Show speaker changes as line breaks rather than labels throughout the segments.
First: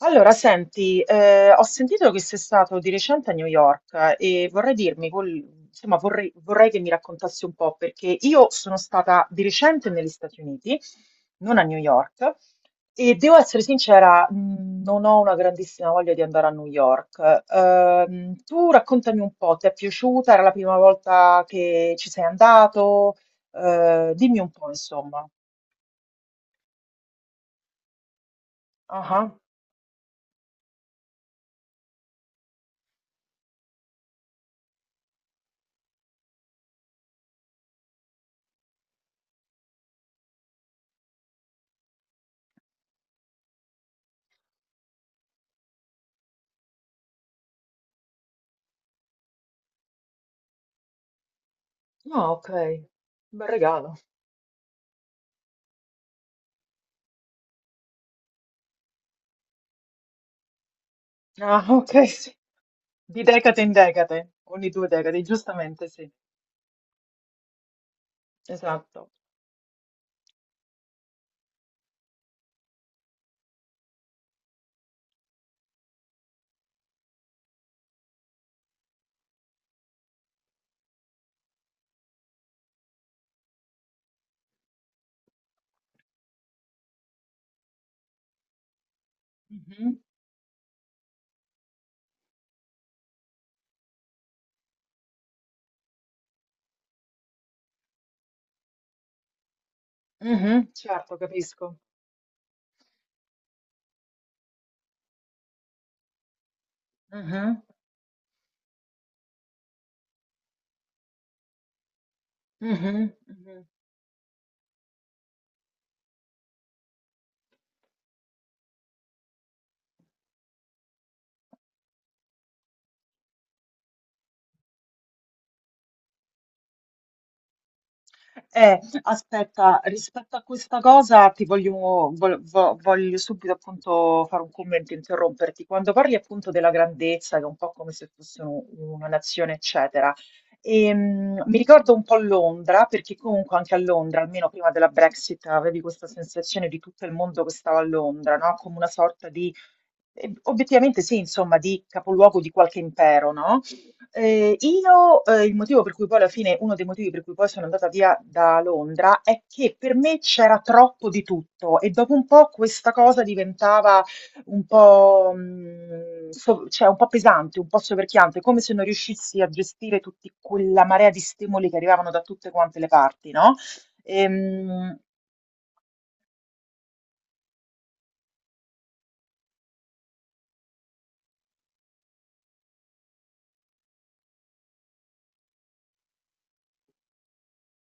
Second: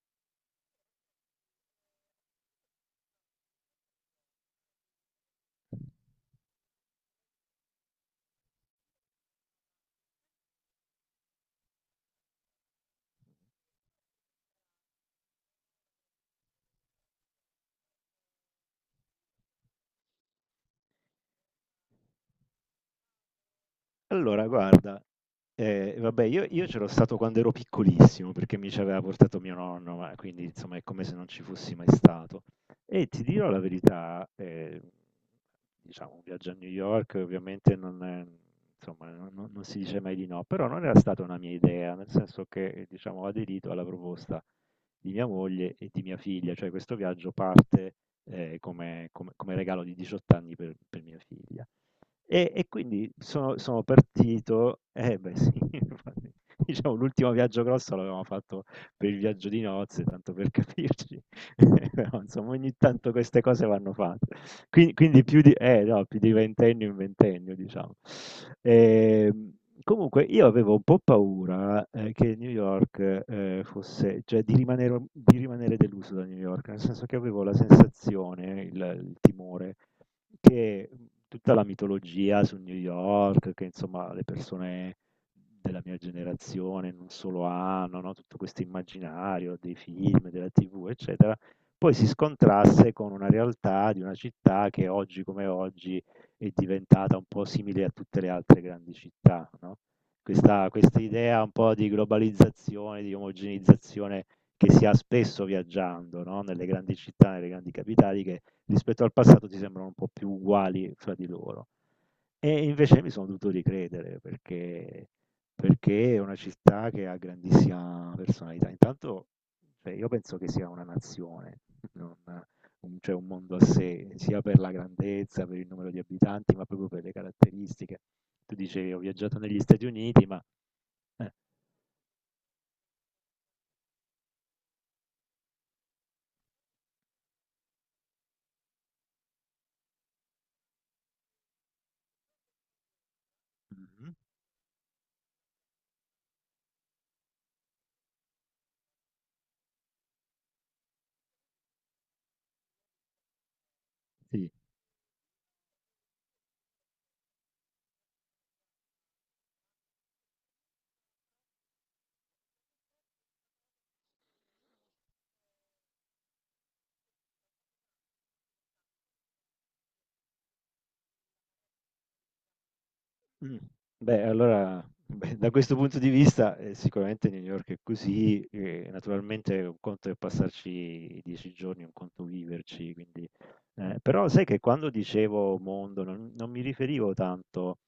Allora, senti, ho sentito che sei stato di recente a New York, e vorrei dirmi, insomma, vorrei che mi raccontassi un po', perché io sono stata di recente negli Stati Uniti, non a New York, e devo essere sincera, non ho una grandissima voglia di andare a New York. Tu raccontami un po', ti è piaciuta? Era la prima volta che ci sei andato? Dimmi
Allora,
un po',
guarda,
insomma.
vabbè, io c'ero stato quando ero piccolissimo perché mi ci aveva
Ah, ah.
portato mio nonno, ma quindi insomma è come se non ci fossi mai stato. E ti dirò la verità, diciamo, un viaggio a New York ovviamente non è- insomma, non si dice mai di no, però non era stata una mia idea, nel senso che diciamo, ho aderito alla proposta di mia moglie e di mia figlia, cioè questo viaggio parte come regalo di 18 anni per mia figlia.
No, ok,
E quindi
bel
sono
regalo.
partito beh sì, infatti, diciamo l'ultimo viaggio grosso l'avevamo fatto per il viaggio di nozze, tanto per capirci,
Ah, ok,
però
sì.
insomma ogni tanto
Di
queste
decade
cose
in
vanno
decade,
fatte.
ogni due
Quin
decadi,
quindi più di
giustamente
no,
sì,
più di ventennio in ventennio diciamo.
esatto.
Ehm, comunque io avevo un po' paura, che New York, fosse cioè di rimanere deluso da New York, nel senso che avevo la sensazione, il timore, che tutta la mitologia su New York, che insomma le persone della mia generazione non solo hanno, no? Tutto questo immaginario dei
Mhm,
film, della TV, eccetera, poi si scontrasse con una realtà di una città che oggi come oggi è diventata un po' simile a tutte le altre grandi città, no? Questa,
mhm,
questa
certo,
idea un po'
capisco.
di globalizzazione, di omogenizzazione che si ha spesso viaggiando, no? Nelle grandi città, nelle
Mhm,
grandi capitali, che rispetto al passato ti sembrano un po' più uguali fra di loro. E invece mi
mhm,
sono dovuto
mhm.
ricredere perché è una città che ha grandissima personalità. Intanto, cioè, io penso che sia una nazione, non un, cioè un mondo a sé, sia per la grandezza, per il numero di abitanti, ma proprio per le caratteristiche. Tu
Eh,
dicevi, ho viaggiato negli
aspetta,
Stati Uniti,
rispetto a
ma...
questa cosa
eh,
ti voglio subito appunto fare un commento, interromperti. Quando parli appunto della grandezza, che è un po' come se fosse una nazione, eccetera, mi ricordo un po' Londra, perché comunque anche a
mhm,
Londra, almeno prima della Brexit, avevi questa sensazione di tutto il mondo che stava a Londra, no? Come una sorta di, obiettivamente sì, insomma, di capoluogo di qualche impero, no?
sì.
Il motivo per cui poi alla fine, uno dei motivi per cui poi sono andata via da Londra è che per me c'era troppo di tutto e dopo un po' questa cosa diventava un po', cioè un po' pesante, un po' soverchiante, come se non riuscissi a gestire tutta quella marea di stimoli che arrivavano da tutte quante le parti, no?
Mh. Beh, allora,
Ehm,
beh, da questo punto di vista, sicuramente New York è così, naturalmente un conto è passarci 10 giorni, un conto viverci, quindi però sai che quando dicevo mondo non mi riferivo tanto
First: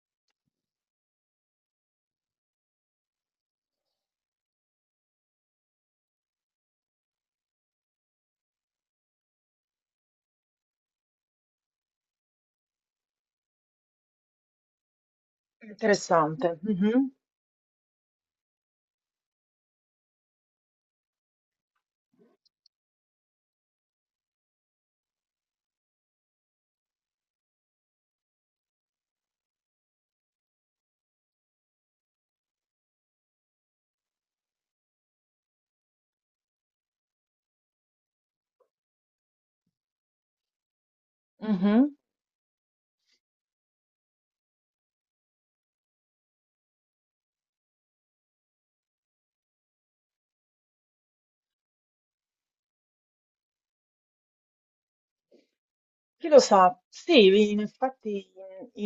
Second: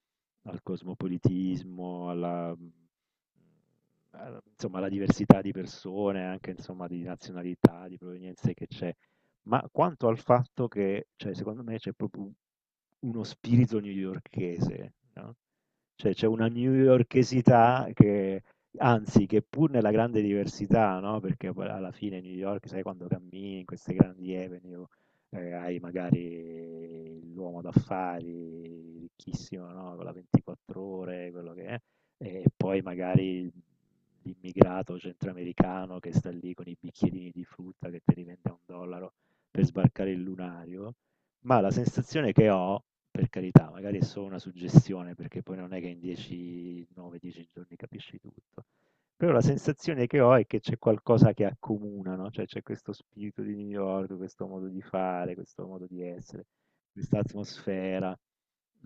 al cosmopolitismo, alla a insomma alla diversità di persone, anche insomma di nazionalità, di provenienze che c'è. Ma quanto al fatto che, cioè, secondo me c'è proprio uno spirito newyorchese, no? Cioè, c'è una
interessante. Mhm.
newyorkesità che, anzi, che pur nella grande diversità, no? Perché poi alla fine New York, sai, quando cammini in queste grandi avenue, hai magari l'uomo d'affari ricchissimo, no? Con la 24 ore, quello che è, e poi magari l'immigrato centroamericano che sta lì con i bicchierini di frutta che ti rivende a un dollaro per sbarcare il lunario, ma la
Mhm.
sensazione che ho, per carità, magari è solo una suggestione, perché poi non è che in 10, 9, 10 giorni capisci tutto, però la sensazione che ho è che c'è qualcosa che accomuna, no? Cioè c'è questo spirito di New York, questo modo di fare, questo modo di
Chi lo
essere,
sa?
questa
Sì,
atmosfera.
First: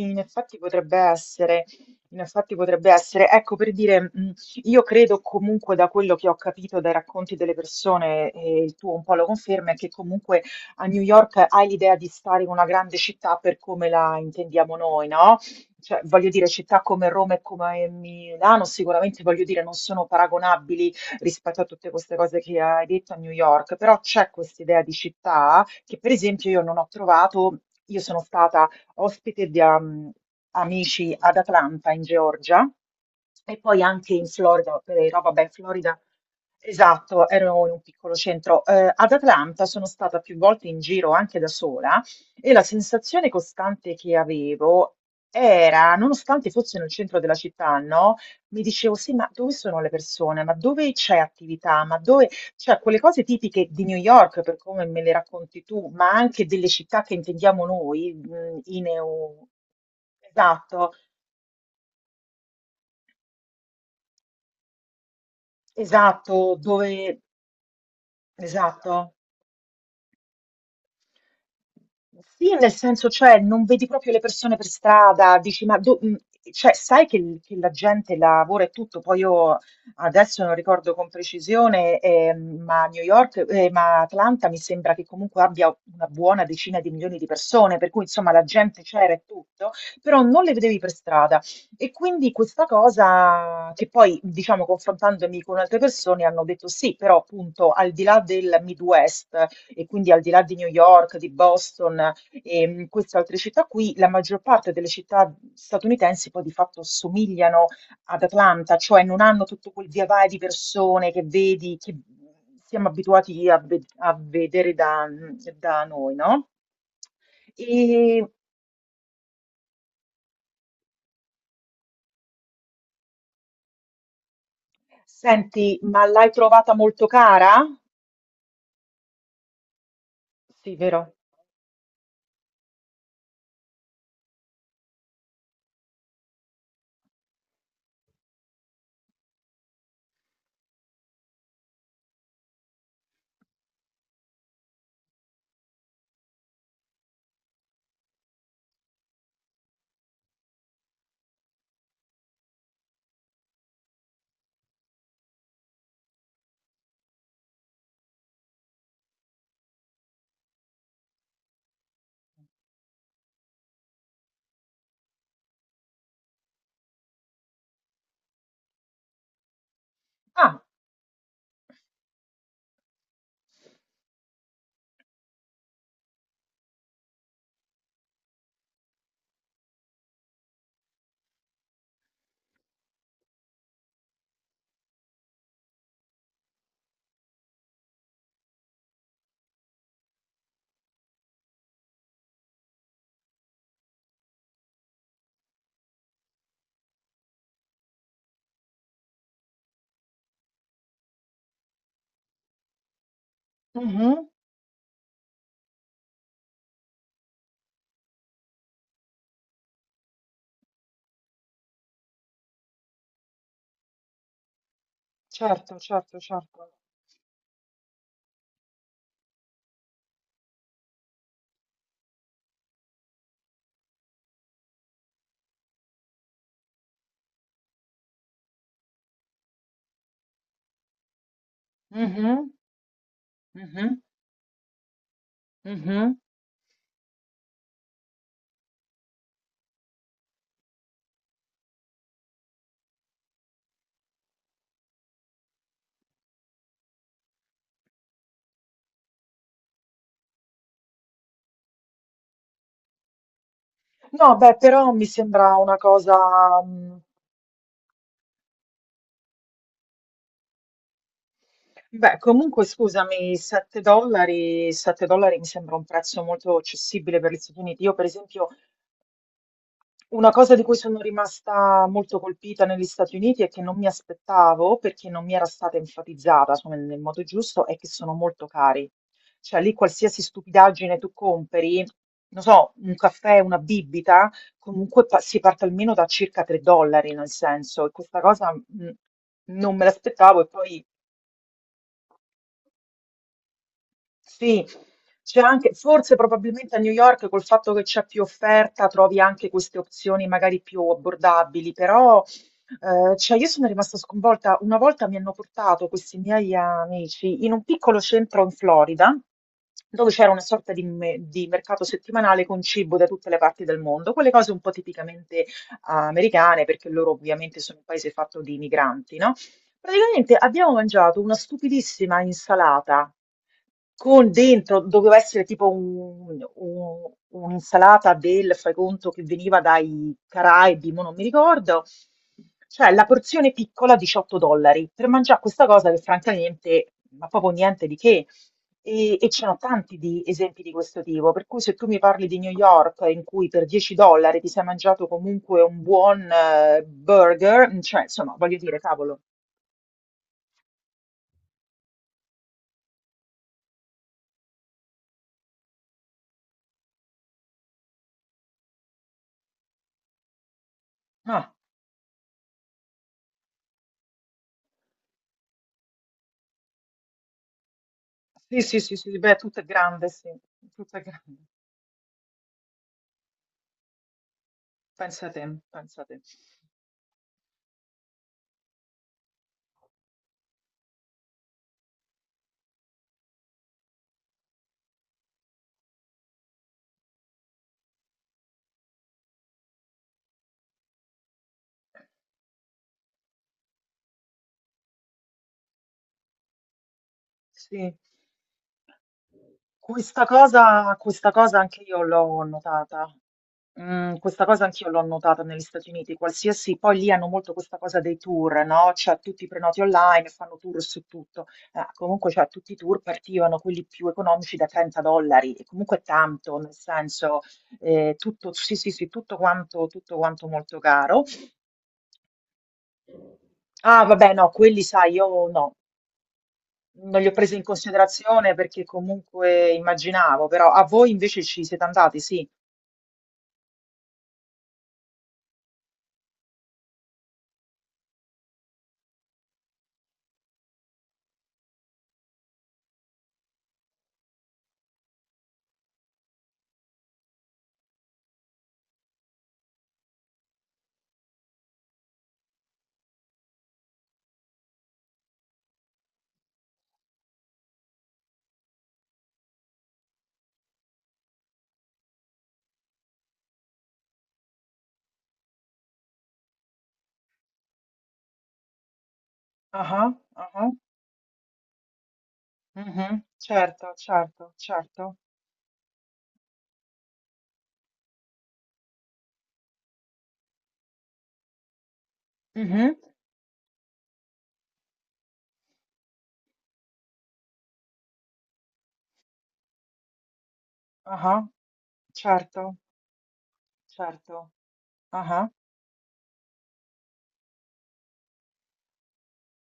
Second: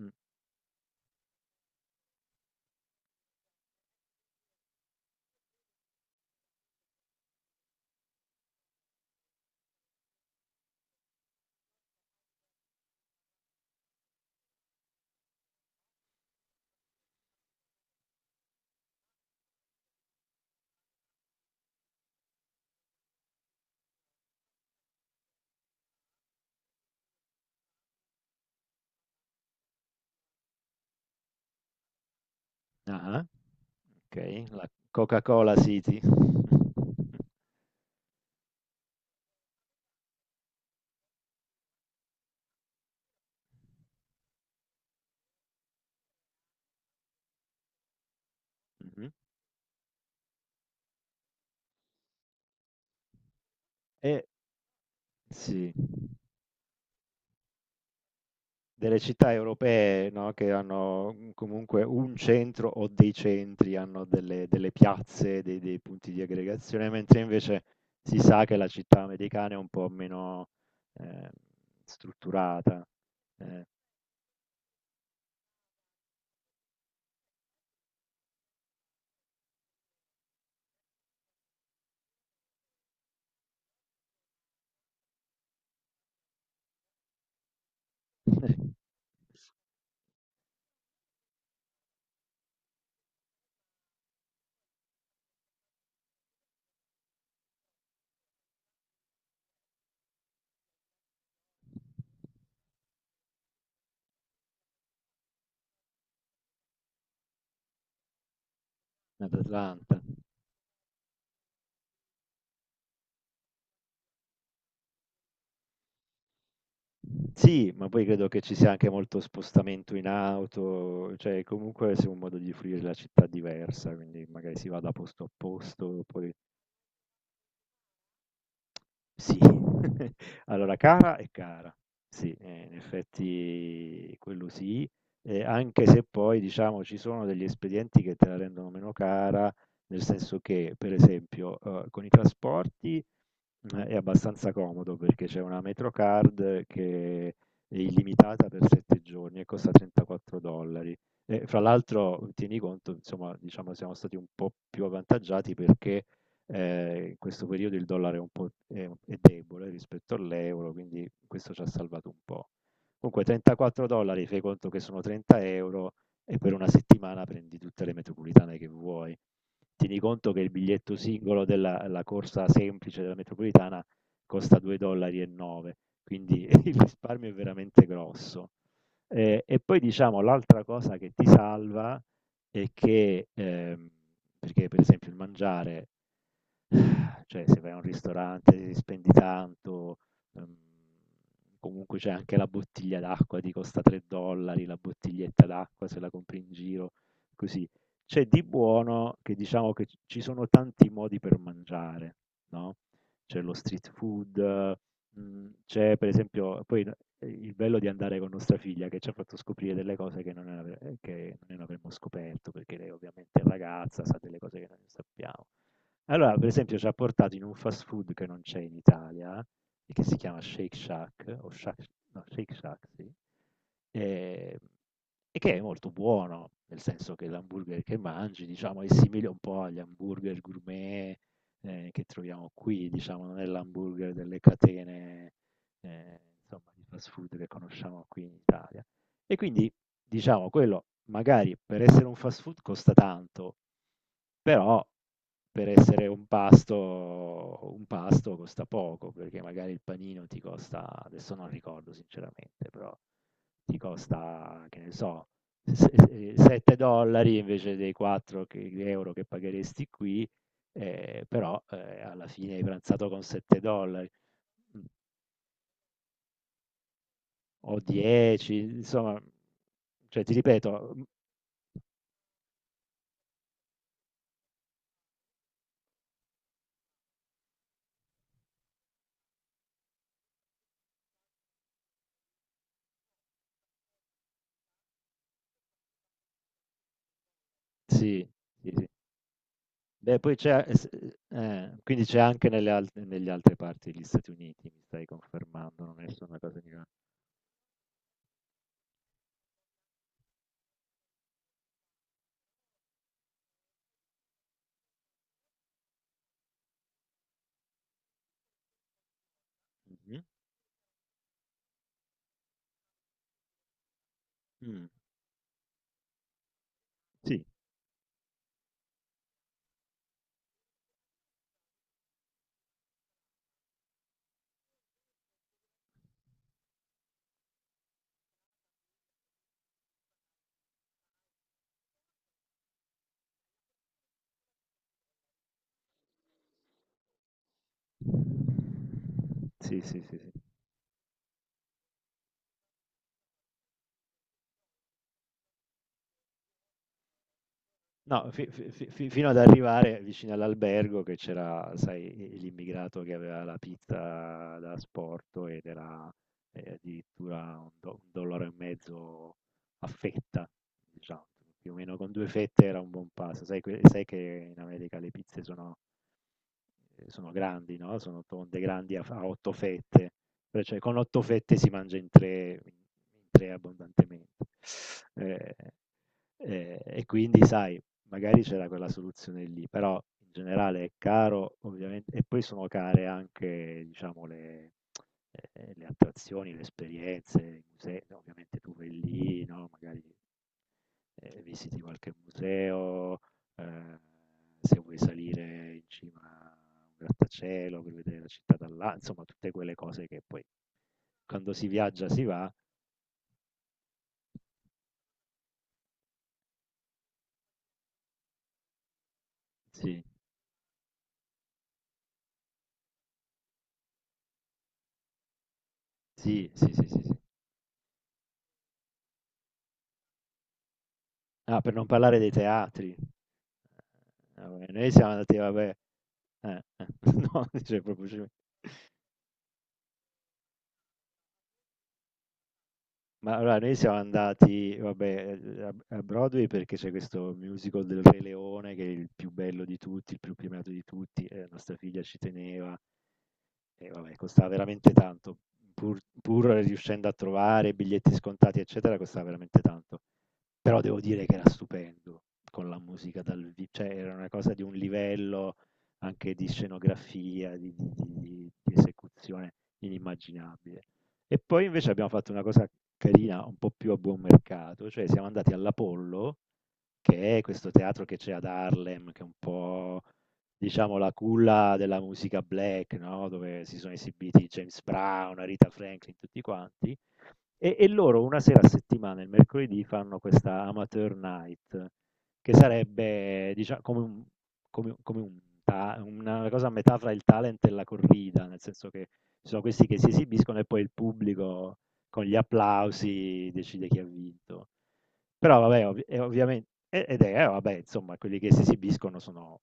Mm.
effetti potrebbe essere, in effetti potrebbe essere. Ecco, per dire, io credo comunque da quello che ho capito dai racconti delle persone, e il tuo un po' lo conferma, è che comunque a New York hai l'idea di stare in una grande città per come la intendiamo noi, no? Cioè, voglio dire, città come Roma e come Milano sicuramente, voglio dire, non sono paragonabili rispetto a tutte queste cose che hai detto a New York, però c'è questa idea di città che per esempio io non ho trovato. Io sono stata ospite di amici ad Atlanta in Georgia
Ah,
e poi anche
ok,
in
la
Florida, no, vabbè, in
Coca-Cola City.
Florida, esatto, ero in un piccolo centro. Ad Atlanta sono stata più volte in giro anche da sola e la sensazione costante che avevo era, nonostante fosse nel centro della città, no? Mi dicevo,
Mhm.
sì, ma dove sono le persone? Ma dove c'è attività? Ma dove. Cioè, quelle cose tipiche di New
E
York, per come me le racconti
sì.
tu, ma anche delle città che intendiamo noi, in
Delle città
EU.
europee, no, che
Esatto.
hanno, comunque un centro o dei centri, hanno delle piazze, dei punti di
Esatto,
aggregazione,
dove.
mentre invece si sa che la
Esatto.
città americana è un po' meno, ehm,
Sì, nel
strutturata.
senso, cioè, non
Eh.
vedi proprio le persone per strada, dici, ma cioè, sai che, che la gente lavora e tutto, poi io adesso non ricordo con precisione, ma Atlanta mi sembra che comunque abbia una buona decina di milioni di persone, per cui insomma la gente c'era e tutto, però non le vedevi per strada. E quindi questa cosa che poi, diciamo, confrontandomi con altre persone hanno detto sì, però appunto al di là del Midwest e quindi al di là di New York, di Boston e queste altre città qui, la maggior parte delle città statunitensi poi di fatto somigliano ad Atlanta, cioè non
Ad
hanno tutto quel
Atlanta.
via vai di persone che vedi, che siamo abituati a, a vedere da noi, no?
Sì, ma poi
E
credo che ci sia anche molto spostamento in auto, cioè comunque sia un modo di fruire la città diversa, quindi magari si va da posto a
senti,
posto,
ma l'hai
poi
trovata molto cara?
sì,
Sì,
allora
vero?
cara è cara, sì, in effetti quello sì, anche se poi diciamo ci sono degli espedienti che te la rendono meno cara, nel senso che per esempio con i trasporti è abbastanza comodo perché c'è una Metrocard che è illimitata per 7 giorni e costa 34 dollari. E fra l'altro tieni conto, insomma, diciamo siamo stati un po' più avvantaggiati perché in questo periodo il dollaro è un po' è debole rispetto all'euro, quindi questo ci ha salvato un po'. Comunque 34 dollari, fai conto che sono 30 euro e per una settimana prendi tutte le metropolitane che vuoi. Tieni conto che il
Ah,
biglietto singolo della la corsa semplice della metropolitana costa 2,9 dollari, e nove, quindi il risparmio è veramente grosso. E poi diciamo l'altra cosa che ti salva e che perché per esempio il mangiare, cioè se vai a un ristorante spendi tanto, ehm, comunque c'è anche la bottiglia d'acqua, ti costa 3 dollari la bottiglietta d'acqua se la compri in giro, così. C'è di buono che diciamo che ci sono tanti modi per mangiare, no? C'è lo street
mhm,
food. C'è per esempio poi n il bello di andare con nostra figlia che ci ha fatto scoprire delle cose che non ave che non avremmo scoperto, perché lei ovviamente è ragazza, sa delle cose che noi non sappiamo.
certo, certo,
Allora, per
certo.
esempio, ci ha portato in un fast food che non c'è in Italia e che si chiama Shake Shack o Shack no, Shake Shack, sì, ehm, e che è molto buono, nel senso che l'hamburger che mangi, diciamo, è simile un po' agli hamburger gourmet, che
Mhm,
troviamo qui, diciamo, non è
mhm,
l'hamburger delle catene,
mhm.
insomma, di fast food che conosciamo qui in Italia. E quindi, diciamo, quello magari per essere un fast food costa tanto, però per essere un pasto costa poco, perché magari il panino ti costa, adesso non ricordo sinceramente, però ti
No, beh,
costa, che
però
ne
mi
so,
sembra una cosa.
7
mh,
dollari invece dei 4 euro che pagheresti qui, però
Beh,
alla fine
comunque
hai pranzato con
scusami,
7
7
dollari
dollari,
mm,
7 dollari mi sembra un prezzo molto accessibile per gli Stati
o
Uniti. Io, per esempio.
10, insomma, cioè
Una
ti
cosa di cui
ripeto,
sono rimasta molto colpita negli Stati Uniti e che non mi aspettavo, perché non mi era stata enfatizzata, insomma, nel modo giusto, è che sono molto cari. Cioè lì qualsiasi stupidaggine tu compri, non so, un caffè, una bibita, comunque si parte almeno da circa 3 dollari, nel senso, e questa
sì,
cosa
sì, sì.
non me
Beh, poi
l'aspettavo e
c'è e
poi.
s quindi c'è anche nelle alt negli altre parti degli Stati
Sì,
Uniti, mi stai
c'è anche,
confermando, non è
forse
solo una cosa di
probabilmente a
là.
New York col fatto che c'è più offerta trovi anche queste opzioni magari più abbordabili, però cioè io sono rimasta sconvolta. Una volta mi hanno portato questi miei amici in un piccolo centro in Florida dove
Mh-mh.
c'era una sorta di, di mercato settimanale con cibo da tutte le parti del mondo, quelle cose un po'
Mh.
tipicamente americane perché loro
Sì,
ovviamente sono un paese fatto di migranti, no? Praticamente abbiamo mangiato una stupidissima insalata con dentro, doveva essere tipo un'insalata del, fai conto, che veniva dai Caraibi, mo non mi ricordo. Cioè, la porzione piccola 18 dollari per mangiare questa cosa che francamente, ma proprio niente di che. E c'erano
sì,
tanti
sì, sì,
di
sì.
esempi di questo tipo, per cui se tu mi parli di New York in cui per 10 dollari ti sei mangiato comunque un buon burger, cioè,
No,
insomma,
fi
voglio
fi
dire,
fi fi
cavolo.
fino ad arrivare vicino all'albergo che c'era, sai, l'immigrato che aveva la pizza da asporto ed era, addirittura un dollaro e mezzo a fetta, diciamo,
Ah,
più o meno con 2 fette era un buon pasto. Sai che in America le pizze sono sono grandi, no, sono tonde,
sì, sì, sì,
grandi
sì,
a
beh,
8
tutto è grande,
fette,
sì,
però cioè
tutto
con
è
8
grande.
fette si mangia in 3 in 3 abbondantemente.
Pensa te,
Ehm,
pensa te.
e quindi sai, magari c'era quella soluzione lì, però in generale è caro ovviamente e poi sono care anche diciamo le attrazioni, le esperienze, i musei, ovviamente tu vai lì, no, magari, visiti qualche museo. Ehm, se vuoi salire in cima a un grattacielo per
Sì.
vedere la città da là, insomma tutte quelle cose che poi
Questa
quando
cosa
si
anche io
viaggia si
l'ho
va.
notata. Mm, questa cosa anch'io l'ho notata negli Stati Uniti, qualsiasi, poi lì hanno molto questa cosa dei tour, no? Cioè tutti i prenoti
Sì,
online, fanno tour su tutto. Comunque, cioè, tutti i tour partivano, quelli più economici, da 30 dollari, e comunque è
sì,
tanto,
sì,
nel
sì, sì, sì.
senso, tutto, sì, sì, sì, tutto quanto molto caro.
Ah, per non parlare dei teatri.
Ah, vabbè, no,
Vabbè,
quelli
noi
sai,
siamo andati,
io no,
vabbè, eh, eh,
non li ho
no,
presi in
cioè, proprio,
considerazione perché comunque immaginavo, però a voi invece ci siete andati, sì.
ma allora noi siamo andati, vabbè, a Broadway perché c'è questo musical del Re Leone che è il più bello di tutti, il più premiato di tutti, nostra figlia ci teneva. E vabbè, costava veramente tanto, pur riuscendo a trovare biglietti scontati, eccetera, costava veramente tanto. Però devo dire che era stupendo con la musica dal vi cioè era una cosa di un livello anche di scenografia, di esecuzione inimmaginabile. E poi invece abbiamo fatto una cosa carina, un po' più a buon mercato, cioè siamo andati all'Apollo, che è questo teatro che c'è ad Harlem, che è un
Ah,
po'
ah, ah,
diciamo la culla della musica black,
mhm,
no, dove si
certo,
sono esibiti
certo,
James
certo.
Brown, Aretha Franklin, tutti quanti, e loro una sera a settimana, il mercoledì, fanno questa amateur night, che
Mhm,
sarebbe, diciamo, come un, come, una cosa a metà fra il talent e la corrida, nel senso che ci sono questi che si esibiscono e poi il
ah,
pubblico con gli
certo,
applausi decide chi ha
certo.
vinto.
Ah,
Però vabbè, ovviamente, ed è, vabbè, insomma, quelli che si esibiscono sono,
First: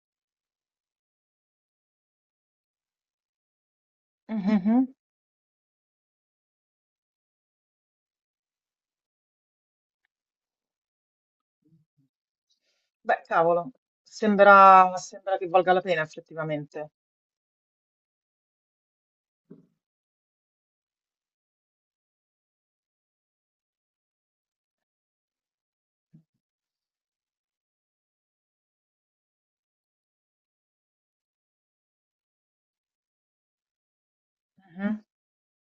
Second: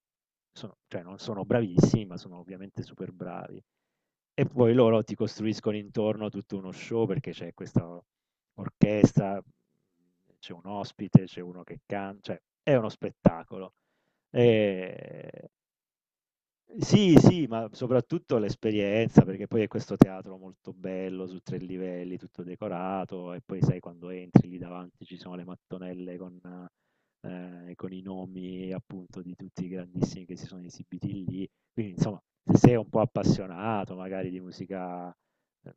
cioè non sono bravissimi, ma sono ovviamente super bravi. E
mhm,
poi
mhm.
loro ti costruiscono intorno tutto uno show perché c'è questa orchestra, c'è un ospite, c'è uno che canta, cioè è uno
Beh, cavolo,
spettacolo.
sembra che
E
valga la pena effettivamente.
sì, sì, ma soprattutto l'esperienza, perché poi è questo teatro molto bello su tre livelli, tutto decorato, e poi sai quando entri lì davanti ci sono le mattonelle con i nomi appunto di tutti i grandissimi che si sono esibiti lì. Quindi insomma, se sei un po' appassionato magari di
Mhm,
musica eh,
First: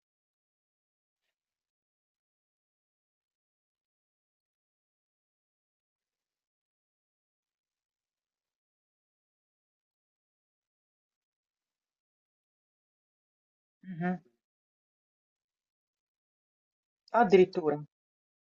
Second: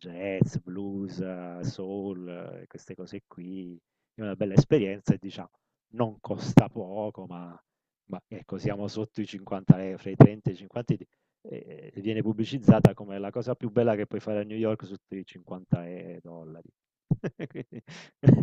jazz, blues, soul, queste cose qui, è una bella esperienza e diciamo non costa poco, ma ecco, siamo sotto i 50 e fra i 30 e i 50 e viene pubblicizzata come la cosa più bella che
mhm.
puoi fare a New York sotto i 50 e dollari.
Addirittura.
Quindi